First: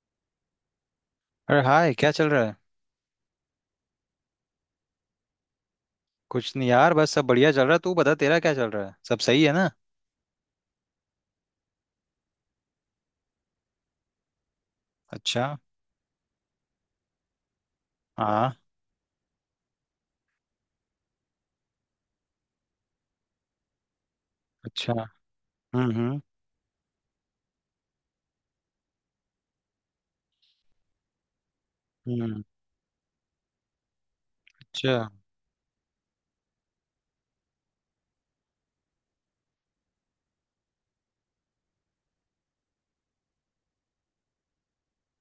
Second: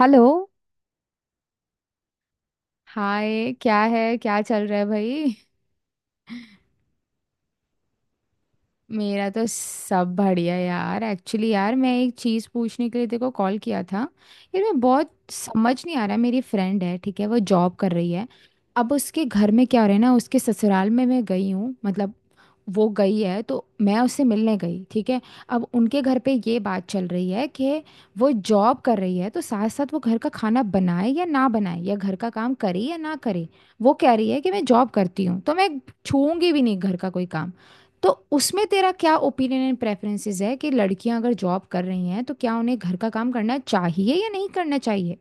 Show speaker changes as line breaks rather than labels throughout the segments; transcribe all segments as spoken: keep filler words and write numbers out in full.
Hello.
अरे hi, क्या चल रहा है।
हाय। क्या है, क्या चल रहा है भाई?
कुछ नहीं यार, बस सब बढ़िया चल रहा है। तू बता, तेरा क्या चल रहा है? सब
मेरा तो
सही है ना?
सब बढ़िया यार। एक्चुअली यार, मैं एक चीज़ पूछने के लिए तेरे को कॉल किया था। यार, मैं बहुत
अच्छा।
समझ नहीं आ रहा। मेरी फ्रेंड है, ठीक है, वो जॉब कर रही है।
हाँ।
अब उसके घर में क्या हो रहा है ना, उसके ससुराल में मैं गई हूँ, मतलब वो गई है तो मैं उससे मिलने गई,
अच्छा।
ठीक है। अब
हम्म।
उनके घर
हम्म।
पे ये बात चल रही है कि वो जॉब कर रही है तो साथ साथ वो घर का खाना बनाए या ना बनाए, या घर का
हम्म।
काम करे या ना करे। वो कह रही है कि मैं जॉब
अच्छा।
करती हूँ तो मैं छूऊंगी भी नहीं घर का कोई काम। तो उसमें तेरा क्या ओपिनियन एंड प्रेफरेंसेस है कि लड़कियां अगर जॉब कर रही हैं तो क्या उन्हें घर का काम करना चाहिए या नहीं करना चाहिए?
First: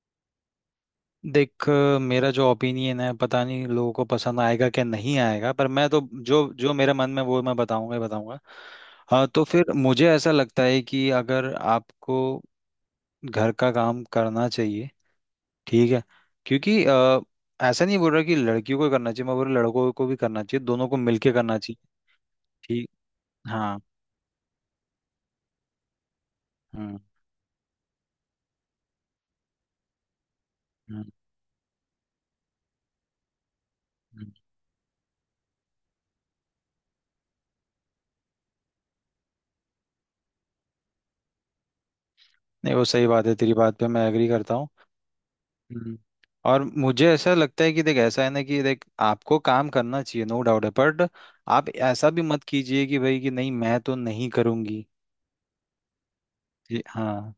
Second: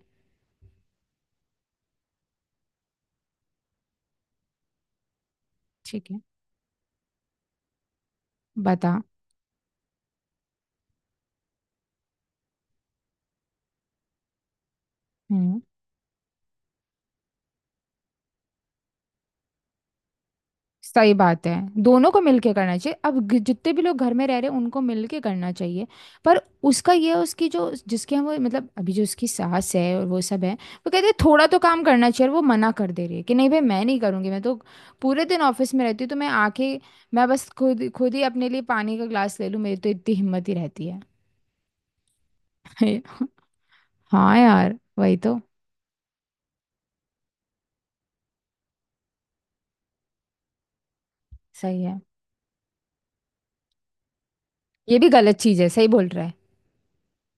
देख अ, मेरा जो ओपिनियन है, पता नहीं लोगों को पसंद आएगा क्या नहीं आएगा, पर मैं तो
ठीक है।
जो जो मेरे मन में वो मैं बताऊंगा ही बताऊंगा।
बता।
हाँ तो फिर मुझे ऐसा लगता है कि अगर आपको घर का काम करना चाहिए।
हम्म।
ठीक है। क्योंकि अ, ऐसा नहीं बोल रहा कि लड़कियों को करना चाहिए, मैं बोल रहा लड़कों को भी करना चाहिए, दोनों को
सही
मिलके
बात है।
करना चाहिए।
दोनों को मिलके करना
ठीक।
चाहिए। अब ग- जितने
हाँ।
भी लोग घर में रह रहे हैं उनको मिलके करना चाहिए। पर उसका
हम्म।
ये है, उसकी जो जिसके हम वो मतलब, अभी जो उसकी सास है और वो सब है, वो कहते
हम्म।
हैं थोड़ा तो काम करना चाहिए। और वो मना कर दे रही है कि नहीं भाई मैं नहीं करूँगी,
हम्म।
मैं तो पूरे दिन ऑफिस में रहती हूँ, तो मैं आके मैं बस खुद खुद ही अपने लिए पानी का ग्लास ले लूँ, मेरी तो इतनी हिम्मत ही रहती है।
नहीं, वो
हे-
सही बात है, तेरी बात पे मैं एग्री
हाँ
करता हूँ।
यार, वही तो।
हम्म। और मुझे ऐसा लगता है कि देख, ऐसा है ना कि देख आपको काम करना चाहिए, नो डाउट है, बट आप
सही है।
ऐसा भी मत कीजिए कि भाई कि नहीं मैं तो नहीं करूँगी।
ये भी गलत चीज है, सही बोल रहा है।
ये- हाँ।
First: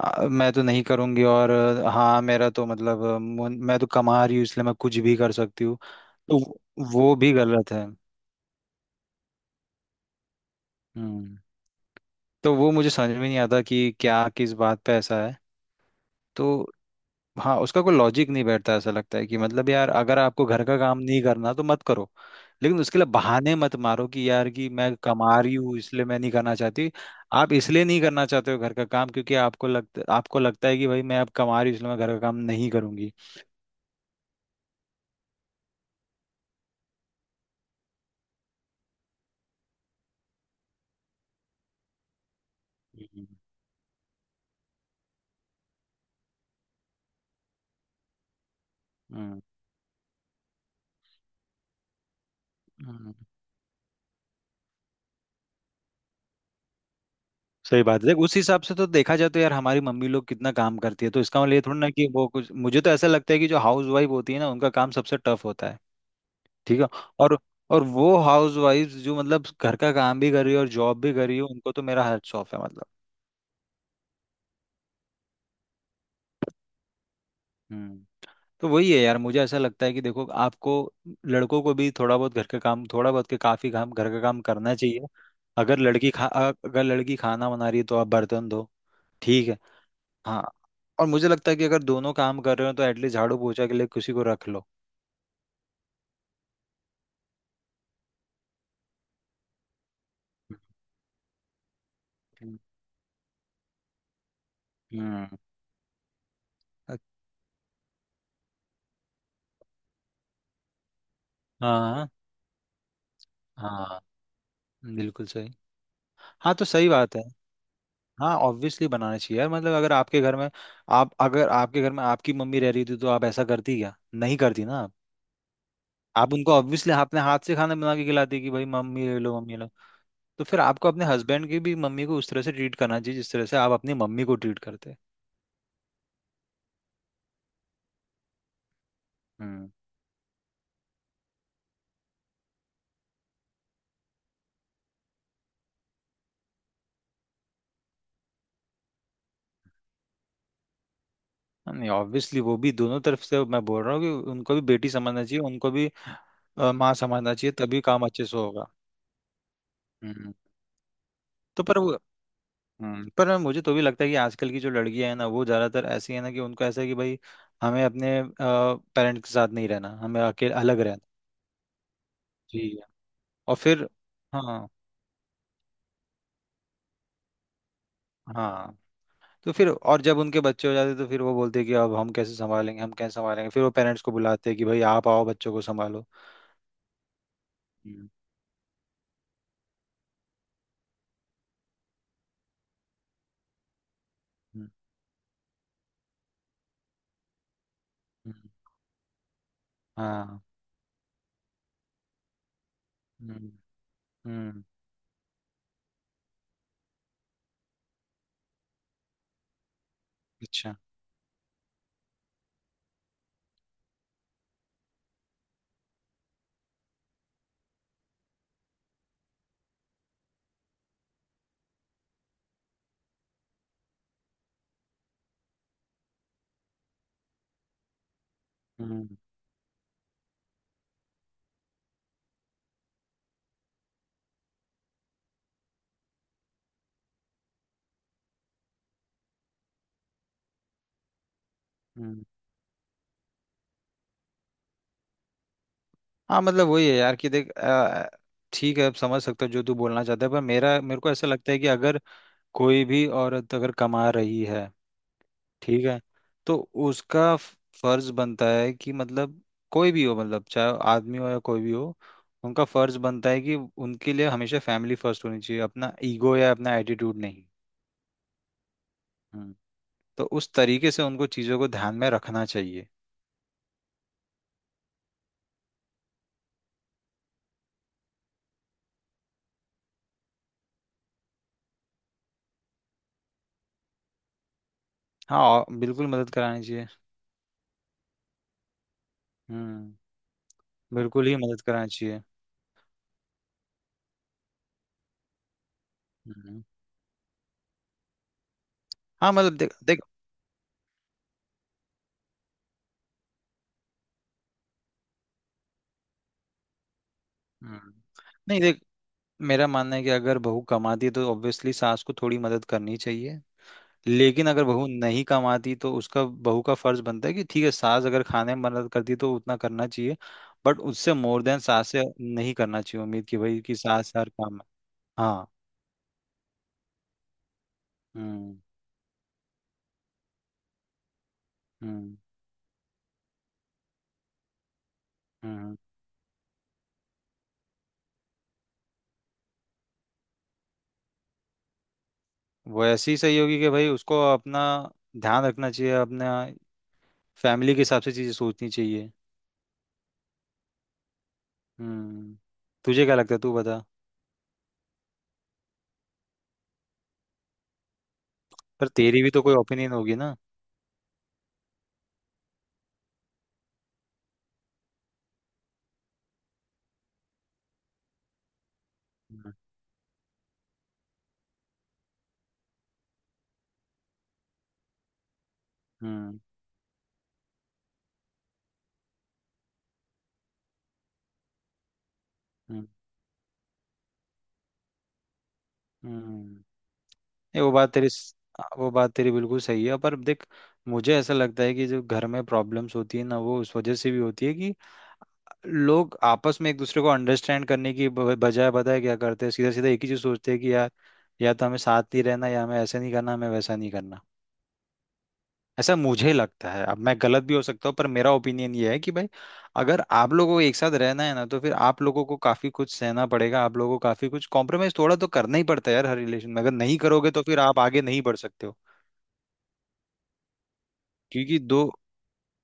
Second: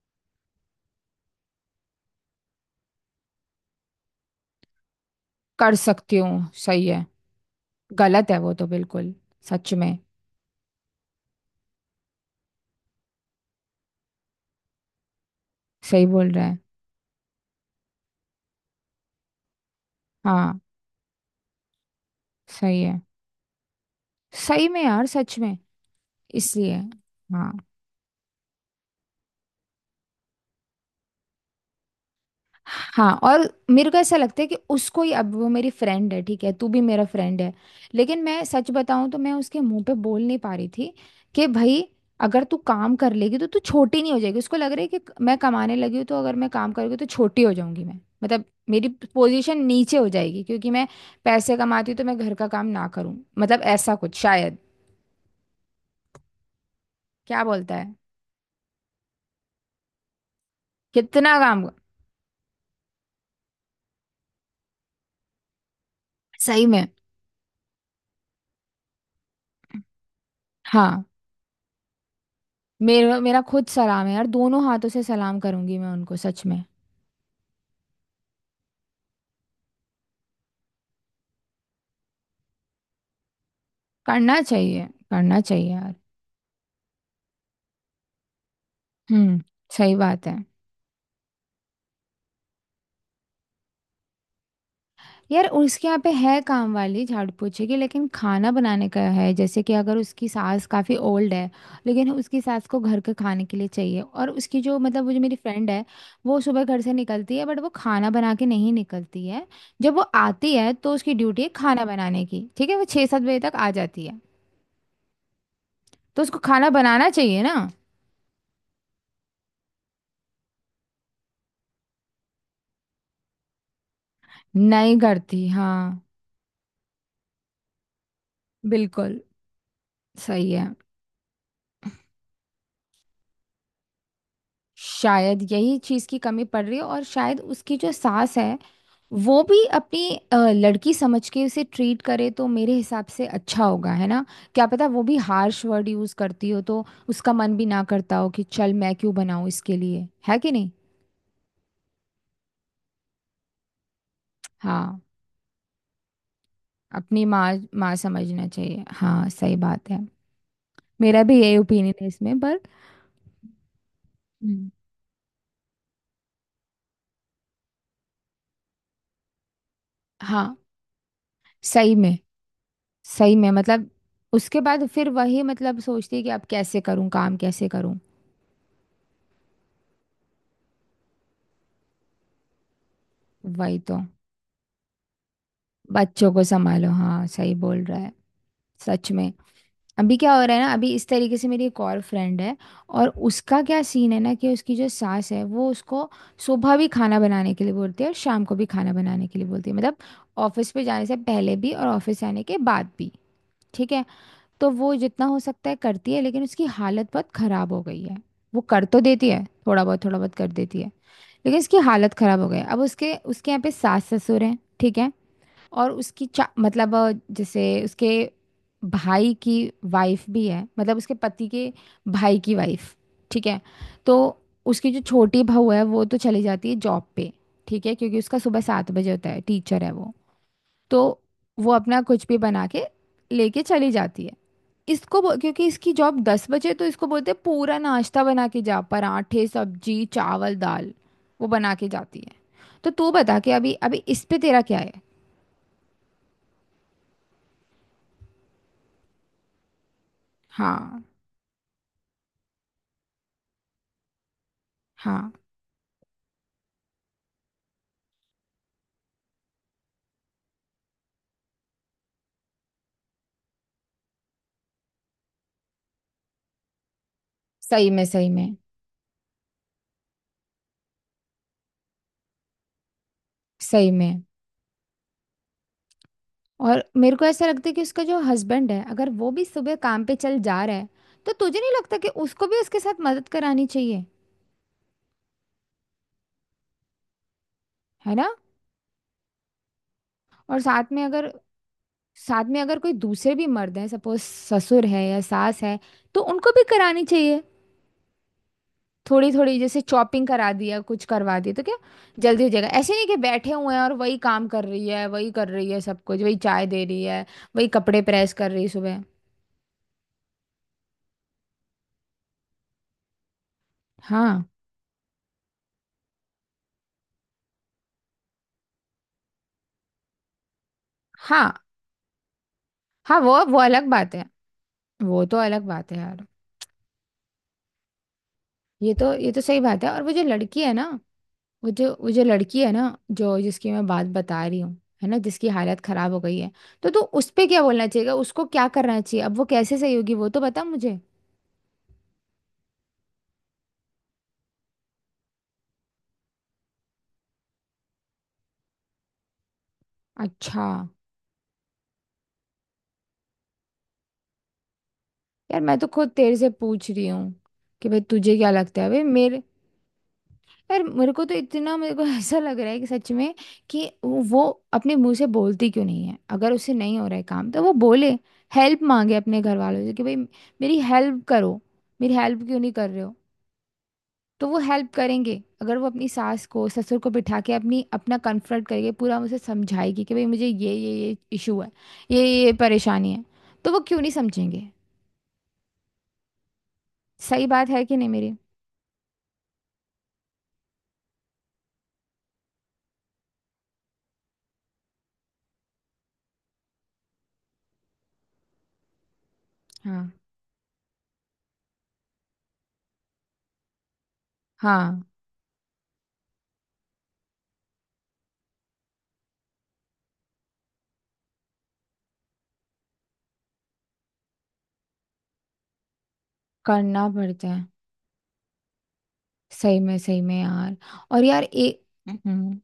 आ, मैं तो नहीं करूँगी और अ, हाँ मेरा तो मतलब अ, मुन- मैं तो कमा रही हूँ इसलिए मैं कुछ भी कर सकती
कर
हूँ।
सकती
तो
हूँ,
वो
सही है।
वो भी गलत है।
गलत है वो तो, बिल्कुल। सच में।
हम्म। तो वो मुझे समझ में नहीं आता कि क्या किस बात पे ऐसा है।
सही बोल रहा है।
तो हाँ, उसका कोई लॉजिक नहीं बैठता, ऐसा लगता है कि मतलब यार, अगर आपको
हाँ,
घर का काम नहीं करना तो मत करो। लेकिन
सही
उसके
है।
लिए बहाने मत मारो कि यार
सही
कि
में
मैं
यार, सच
कमा रही
में।
हूँ इसलिए मैं नहीं करना
इसलिए।
चाहती।
हाँ,
आप इसलिए नहीं करना चाहते हो घर का काम क्योंकि आपको लगता आपको लगता है कि भाई मैं अब कमा रही हूँ इसलिए मैं घर का काम नहीं
हाँ।
करूंगी।
और मेरे को ऐसा लगता है कि उसको ही, अब वो मेरी फ्रेंड है ठीक है, तू भी मेरा फ्रेंड है। लेकिन मैं सच बताऊं तो मैं उसके मुंह पे बोल नहीं पा रही थी कि भाई, अगर तू काम कर
हम्म।
लेगी तो तू छोटी नहीं हो जाएगी। उसको लग रहा है कि मैं कमाने लगी हूँ तो अगर मैं काम करूँगी तो छोटी हो जाऊंगी मैं, मतलब मेरी
हम्म।
पोजीशन नीचे हो जाएगी क्योंकि मैं पैसे कमाती हूँ तो मैं घर का काम ना
हम्म।
करूँ, मतलब ऐसा कुछ शायद। क्या बोलता
सही
है?
बात है, देख उस हिसाब से तो देखा जाए तो यार हमारी मम्मी लोग कितना काम करती है, तो
कितना
इसका मतलब ये
काम।
थोड़ा ना कि वो कुछ, मुझे तो ऐसा लगता है कि जो हाउस वाइफ होती है ना उनका काम सबसे टफ होता है।
सही
ठीक
में।
है। और और वो हाउस वाइफ जो मतलब घर का काम भी कर रही है और जॉब
हाँ,
भी कर रही है, उनको तो मेरा हैट्स ऑफ है, मतलब।
मेरा मेरा खुद सलाम है यार, दोनों हाथों से सलाम करूंगी मैं उनको, सच में।
हम्म। तो वही है यार, मुझे ऐसा लगता है कि देखो आपको, लड़कों को भी थोड़ा बहुत घर का काम, थोड़ा बहुत के काफी काम घर का
करना
काम करना
चाहिए,
चाहिए।
करना चाहिए
अगर
यार।
लड़की खा अगर लड़की खाना बना रही है तो आप बर्तन धो।
हम्म।
ठीक है।
सही बात है।
हाँ। और मुझे लगता है कि अगर दोनों काम कर रहे हो तो एटलीस्ट झाड़ू पोछा के लिए किसी को रख लो।
यार, उसके यहाँ पे है काम वाली, झाड़ू पोछे की। लेकिन खाना बनाने का है, जैसे कि अगर उसकी सास काफ़ी ओल्ड है। लेकिन उसकी
हम्म।
सास को घर के खाने के लिए चाहिए। और उसकी जो, मतलब वो जो मेरी
हम्म,
फ्रेंड है, वो सुबह घर से निकलती है बट वो खाना बना के नहीं निकलती है। जब वो आती है तो उसकी ड्यूटी है खाना
हाँ।
बनाने की, ठीक है। वो छः सात बजे तक आ
हाँ,
जाती है।
बिल्कुल सही।
तो उसको
हाँ तो
खाना
सही
बनाना
बात है।
चाहिए ना?
हाँ, ऑब्वियसली बनाना चाहिए यार, मतलब अगर आपके घर में आप अगर आपके घर में आपकी मम्मी रह रही थी तो आप ऐसा करती क्या? नहीं करती ना आप।
नहीं करती, हाँ।
आप उनको ऑब्वियसली अपने हाथ से खाना बना के खिलाती कि भाई मम्मी ले
बिल्कुल।
लो, मम्मी ले लो। तो
सही
फिर
है।
आपको अपने हस्बैंड की भी मम्मी को उस तरह से ट्रीट करना चाहिए जिस तरह से आप अपनी मम्मी को ट्रीट करते हैं।
शायद यही चीज की कमी पड़ रही है। और शायद उसकी जो सास है, वो भी
हम्म।
अपनी अ, लड़की समझ के उसे ट्रीट करे तो मेरे हिसाब से अच्छा होगा, है ना? क्या पता वो भी हार्श वर्ड यूज करती हो, तो उसका मन भी ना करता हो कि चल मैं क्यों बनाऊं इसके लिए, है कि नहीं?
हाँ, नहीं ऑब्वियसली, वो भी दोनों तरफ से मैं बोल रहा हूँ कि उनको भी बेटी
हाँ।
समझना चाहिए, उनको भी अ, माँ
अपनी
समझना
माँ,
चाहिए तभी
माँ
काम अच्छे से
समझना
होगा।
चाहिए, हाँ। सही बात है।
हम्म।
मेरा भी यही
तो पर वो,
ओपिनियन है इसमें पर,
हम्म, पर मुझे तो भी लगता है कि आजकल की
हम्म,
जो लड़कियां हैं ना, वो ज़्यादातर ऐसी है ना कि उनको ऐसा है कि भाई हमें अपने पेरेंट्स के साथ नहीं रहना, हमें अकेले
हाँ,
अलग रहना।
सही में।
जी।
सही में
और फिर,
मतलब, उसके
हाँ।
बाद फिर वही मतलब सोचती है कि अब कैसे करूँ काम, कैसे करूँ।
हाँ तो फिर और जब उनके बच्चे हो जाते तो फिर वो बोलते कि अब हम कैसे संभालेंगे, हम कैसे संभालेंगे, फिर वो
वही तो।
पेरेंट्स को बुलाते कि भाई आप आओ बच्चों को संभालो।
बच्चों को संभालो, हाँ, सही बोल रहा
हम्म।
है। सच में। अभी क्या हो रहा है ना, अभी इस तरीके से मेरी एक और फ्रेंड है। और उसका क्या सीन है ना कि
हम्म,
उसकी जो सास है, वो उसको सुबह भी खाना बनाने के लिए बोलती है और शाम
हम्म,
को भी खाना बनाने के लिए बोलती है, मतलब
हाँ।
ऑफिस पे जाने से पहले भी और ऑफिस से आने के बाद भी,
हम्म।
ठीक है।
हम्म।
तो वो जितना हो सकता है करती है, लेकिन उसकी हालत बहुत खराब हो गई है। वो कर तो देती है, थोड़ा बहुत थोड़ा बहुत कर
अच्छा।
देती है। लेकिन उसकी हालत खराब हो गई है। अब उसके उसके यहाँ पे सास ससुर हैं, ठीक है। और उसकी चा मतलब अ, जैसे उसके भाई की वाइफ भी है, मतलब उसके पति के भाई की वाइफ, ठीक है। तो उसकी जो छोटी बहू है वो तो चली जाती है जॉब पे, ठीक है, क्योंकि उसका सुबह सात बजे
हम्म।
होता है, टीचर है वो। तो वो अपना कुछ भी बना के लेके चली जाती है। इसको बो- क्योंकि इसकी जॉब दस बजे है, तो इसको बोलते हैं पूरा नाश्ता बना के जा, पराठे, सब्जी, चावल, दाल। वो बना के जाती
हम्म।
है। तो तू बता के, अभी अभी इस पे तेरा क्या है?
हाँ मतलब वही है यार, कि देख अ, ठीक है, अब समझ सकता हूँ जो तू बोलना चाहता है, पर मेरा मेरे
हाँ,
को ऐसा लगता है कि अगर कोई भी औरत अगर कमा रही है,
हाँ।
ठीक है, तो उसका फ- फर्ज बनता है कि मतलब, कोई भी हो, मतलब चाहे आदमी हो या कोई भी हो, उनका फर्ज बनता है कि उनके लिए हमेशा फैमिली फर्स्ट होनी चाहिए, अपना ईगो या अपना एटीट्यूड नहीं।
सही में, सही में,
हम्म। तो उस तरीके से उनको चीज़ों को ध्यान में रखना चाहिए।
सही में। और मेरे को ऐसा लगता है कि उसका जो हस्बैंड है, अगर वो भी सुबह काम पे चल जा रहा है, तो तुझे नहीं लगता कि उसको भी उसके साथ मदद करानी चाहिए?
हाँ, और बिल्कुल मदद करानी चाहिए।
है ना।
हम्म।
और साथ में
बिल्कुल
अगर,
ही मदद करानी चाहिए।
साथ में अगर कोई दूसरे भी मर्द हैं, सपोज ससुर है या सास है, तो उनको
हम्म।
भी करानी चाहिए, थोड़ी
हाँ मतलब,
थोड़ी।
देख
जैसे
देख।
चॉपिंग करा दिया, कुछ करवा दिया तो क्या जल्दी हो जाएगा? ऐसे नहीं कि बैठे हुए हैं और वही काम कर रही है, वही कर रही है सब कुछ, वही चाय दे रही है, वही
हम्म,
कपड़े प्रेस कर
नहीं
रही है
देख,
सुबह।
मेरा मानना है कि अगर बहू कमाती है तो ऑब्वियसली सास को थोड़ी मदद करनी चाहिए।
हाँ,
लेकिन अगर बहू नहीं कमाती तो उसका, बहू का फर्ज बनता है कि ठीक है सास अगर खाने में मदद करती तो उतना करना चाहिए, बट उससे मोर देन
हाँ,
सास से नहीं करना चाहिए
हाँ।
उम्मीद
वो
कि
वो
भाई कि
अलग
सास
बात है,
हर काम में।
वो तो
हाँ।
अलग बात है यार।
हम्म।
ये तो ये तो सही बात है। और वो जो लड़की है ना, वो जो वो
हम्म।
जो लड़की है ना, जो जिसकी मैं बात बता रही हूँ, है ना, जिसकी
हम्म।
हालत खराब हो गई है। तो तू उस पे क्या बोलना चाहिएगा, उसको क्या करना चाहिए, अब वो कैसे सही होगी, वो तो बता मुझे।
वो ऐसी ही सही होगी कि भाई उसको अपना ध्यान रखना चाहिए, अपना फैमिली के हिसाब से चीजें सोचनी चाहिए।
अच्छा।
हम्म। तुझे क्या लगता है, तू बता।
यार, मैं तो खुद तेरे से पूछ रही हूँ कि भाई तुझे क्या लगता
पर
है, भाई
तेरी भी
मेरे।
तो कोई ओपिनियन होगी ना।
पर मेरे को तो इतना, मेरे को ऐसा लग रहा है कि सच में, कि वो अपने मुंह से बोलती क्यों नहीं है? अगर उससे नहीं हो रहा है काम तो वो बोले, हेल्प मांगे अपने
हम्म।
घर वालों से कि भाई मेरी हेल्प करो, मेरी हेल्प क्यों नहीं कर रहे हो? तो वो हेल्प करेंगे। अगर वो अपनी
हम्म।
सास को, ससुर को बिठा के, अपनी अपना कन्फ्रंट करेंगे पूरा, उसे समझाएगी कि भाई मुझे ये ये ये इशू है, ये ये
हम्म।
परेशानी है, तो वो क्यों नहीं समझेंगे?
हम्म।
सही
ये
बात
वो
है
बात
कि नहीं
तेरी स-
मेरी?
हाँ, वो बात तेरी बिल्कुल सही है, पर देख मुझे ऐसा लगता है कि जो घर में प्रॉब्लम्स होती है ना, वो उस वजह से भी होती है कि लोग आपस में एक दूसरे को अंडरस्टैंड करने की ब- बजाय पता है क्या करते हैं, सीधा सीधा एक ही
हाँ,
चीज सोचते हैं कि यार या तो हमें साथ ही रहना या हमें ऐसे नहीं करना, हमें वैसा नहीं करना।
हाँ।
ऐसा मुझे लगता है, अब मैं गलत भी हो सकता हूँ, पर मेरा ओपिनियन ये है कि भाई अगर आप लोगों को एक साथ रहना है ना तो फिर आप लोगों को काफी कुछ सहना पड़ेगा, आप लोगों को काफी कुछ कॉम्प्रोमाइज थोड़ा तो करना ही पड़ता है यार हर रिलेशन में, अगर नहीं
करना
करोगे तो
पड़ता
फिर
है।
आप आगे नहीं बढ़ सकते हो।
सही में, सही में यार। और यार
क्योंकि दो
एक, हम्म,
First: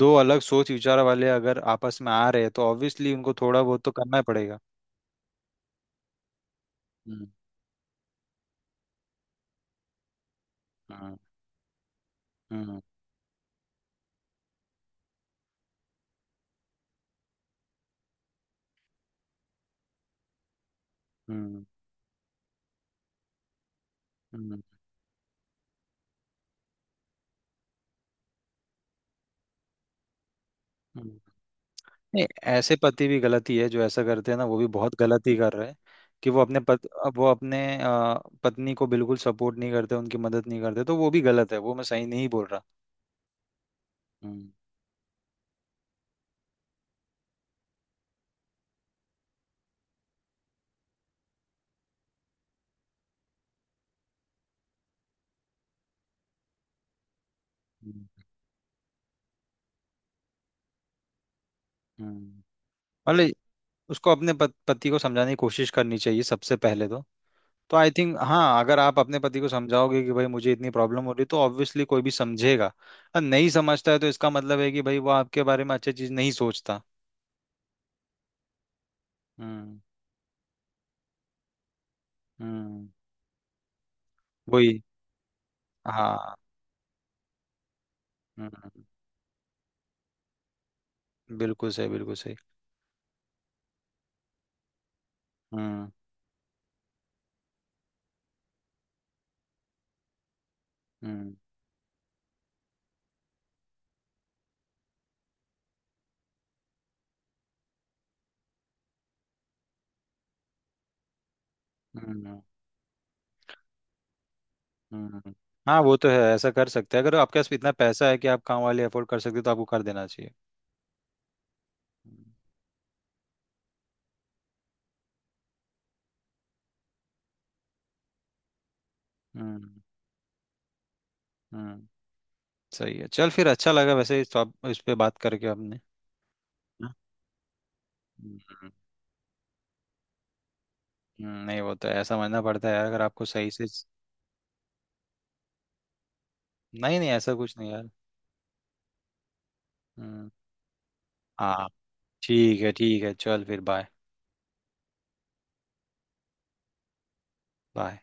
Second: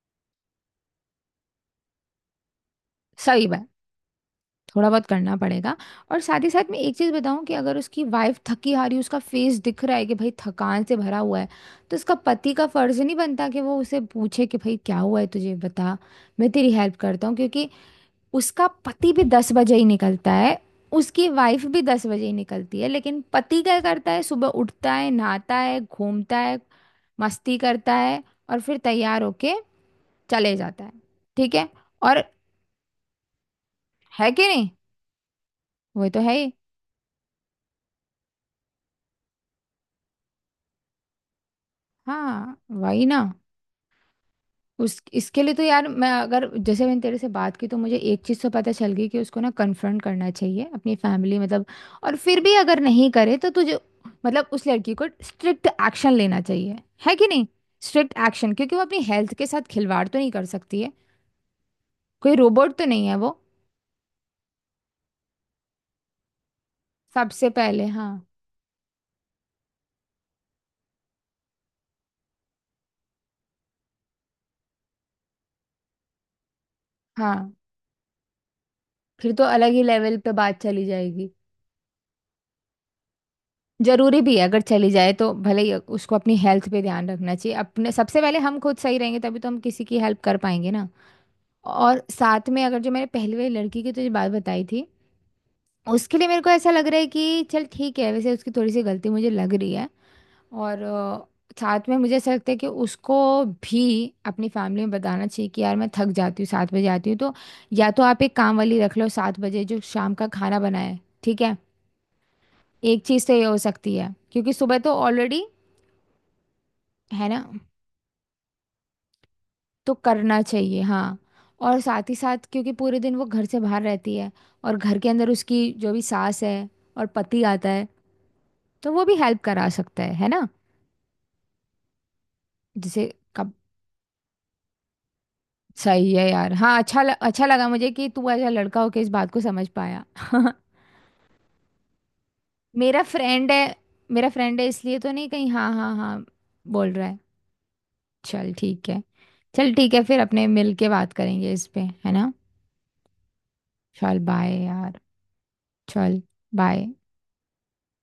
दो अलग सोच विचार वाले अगर आपस में आ रहे हैं तो ऑब्वियसली उनको
सही
थोड़ा
बात।
बहुत तो करना ही पड़ेगा।
थोड़ा बहुत करना पड़ेगा। और साथ ही साथ मैं एक चीज़
हम्म।
बताऊं कि अगर उसकी वाइफ थकी हारी, उसका फेस दिख रहा है कि भाई थकान से
हम्म।
भरा हुआ है, तो उसका पति का
हम्म।
फर्ज नहीं बनता कि वो उसे पूछे कि भाई क्या हुआ है तुझे, बता मैं तेरी हेल्प करता हूँ? क्योंकि उसका पति भी दस बजे ही निकलता है, उसकी वाइफ
हम्म।
भी दस बजे ही निकलती है, लेकिन पति क्या करता है, सुबह
हम्म,
उठता है, नहाता है, घूमता है, मस्ती करता है, और फिर तैयार होके चले जाता है,
हम्म।
ठीक है। और
नहीं, ऐसे पति भी गलती है जो ऐसा
है
करते हैं ना,
कि
वो भी
नहीं?
बहुत गलती कर रहे हैं
वो तो
कि
है
वो
ही।
अपने पत, वो अपने अ, पत्नी को बिल्कुल सपोर्ट नहीं करते, उनकी मदद नहीं करते, तो वो भी गलत है, वो मैं सही नहीं बोल
हाँ,
रहा।
वही ना।
हम्म।
उस इसके लिए तो यार, मैं, अगर जैसे मैंने तेरे से बात की तो मुझे एक चीज़ तो पता चल गई कि उसको ना कन्फ्रंट करना चाहिए अपनी फैमिली, मतलब। और फिर भी अगर नहीं करे तो तुझे मतलब, उस लड़की को स्ट्रिक्ट एक्शन लेना चाहिए, है कि नहीं? Strict
hmm.
एक्शन, क्योंकि वो अपनी हेल्थ के साथ खिलवाड़ तो नहीं कर सकती है। कोई
हम्म।
रोबोट तो नहीं है वो।
मतलब उसको अपने पत, पति को समझाने की कोशिश करनी चाहिए सबसे पहले तो।
सबसे
तो
पहले,
आई
हाँ,
थिंक, हाँ, अगर आप अपने पति को समझाओगे कि भाई मुझे इतनी प्रॉब्लम हो रही है तो ऑब्वियसली कोई भी समझेगा, और नहीं समझता है तो इसका मतलब है कि भाई वो आपके बारे में अच्छी चीज नहीं सोचता।
हाँ। फिर तो अलग
हम्म।
ही लेवल पे बात चली जाएगी।
हम्म।
जरूरी भी है, अगर
वही।
चली जाए तो, भले ही। उसको अपनी
हाँ।
हेल्थ पे ध्यान रखना चाहिए अपने, सबसे पहले। हम खुद
हम्म।
सही रहेंगे तभी तो हम किसी की हेल्प कर पाएंगे ना।
बिल्कुल सही,
और
बिल्कुल सही।
साथ में, अगर जो मैंने पहली वाली लड़की की तुझे बात बताई थी,
हम्म।
उसके लिए मेरे को ऐसा लग रहा है कि चल ठीक है, वैसे उसकी थोड़ी सी गलती मुझे लग रही है। और अ,
हम्म।
साथ में मुझे ऐसा लगता है कि उसको भी अपनी फैमिली में बताना चाहिए कि यार, मैं थक जाती हूँ, सात बजे आती हूँ तो, या तो आप एक काम वाली रख लो सात बजे जो शाम का खाना बनाए, ठीक है।
हम्म।
एक चीज़ तो ये हो सकती है, क्योंकि सुबह तो
हम्म।
ऑलरेडी
हाँ वो तो है, ऐसा कर सकते हैं, अगर
है ना।
आपके पास इतना पैसा है कि आप काम वाले अफोर्ड कर सकते हो तो आपको कर
तो
देना चाहिए।
करना चाहिए, हाँ। और साथ ही
हम्म।
साथ, क्योंकि पूरे दिन वो घर से बाहर रहती है, और घर के अंदर उसकी जो भी सास है, और पति आता है, तो वो भी हेल्प करा
हम्म।
सकता है है ना।
हम्म, सही है,
जैसे
चल फिर
कब,
अच्छा लगा वैसे इस टॉप इस पे बात करके आपने।
सही है यार, हाँ। अच्छा ल, अच्छा लगा मुझे कि तू ऐसा
हम्म।
लड़का होके इस बात को समझ पाया।
हम्म, नहीं वो तो है, समझना पड़ता है यार
मेरा
अगर आपको
फ्रेंड
सही से।
है, मेरा फ्रेंड है इसलिए तो नहीं कहीं, हाँ हाँ हाँ बोल
नहीं
रहा
नहीं,
है।
ऐसा कुछ नहीं यार।
चल ठीक है, चल ठीक है, फिर
हम्म।
अपने मिल के बात करेंगे इस
हाँ।
पे, है ना।
ठीक है, ठीक है, चल फिर बाय।
चल बाय यार। चल बाय।
बाय।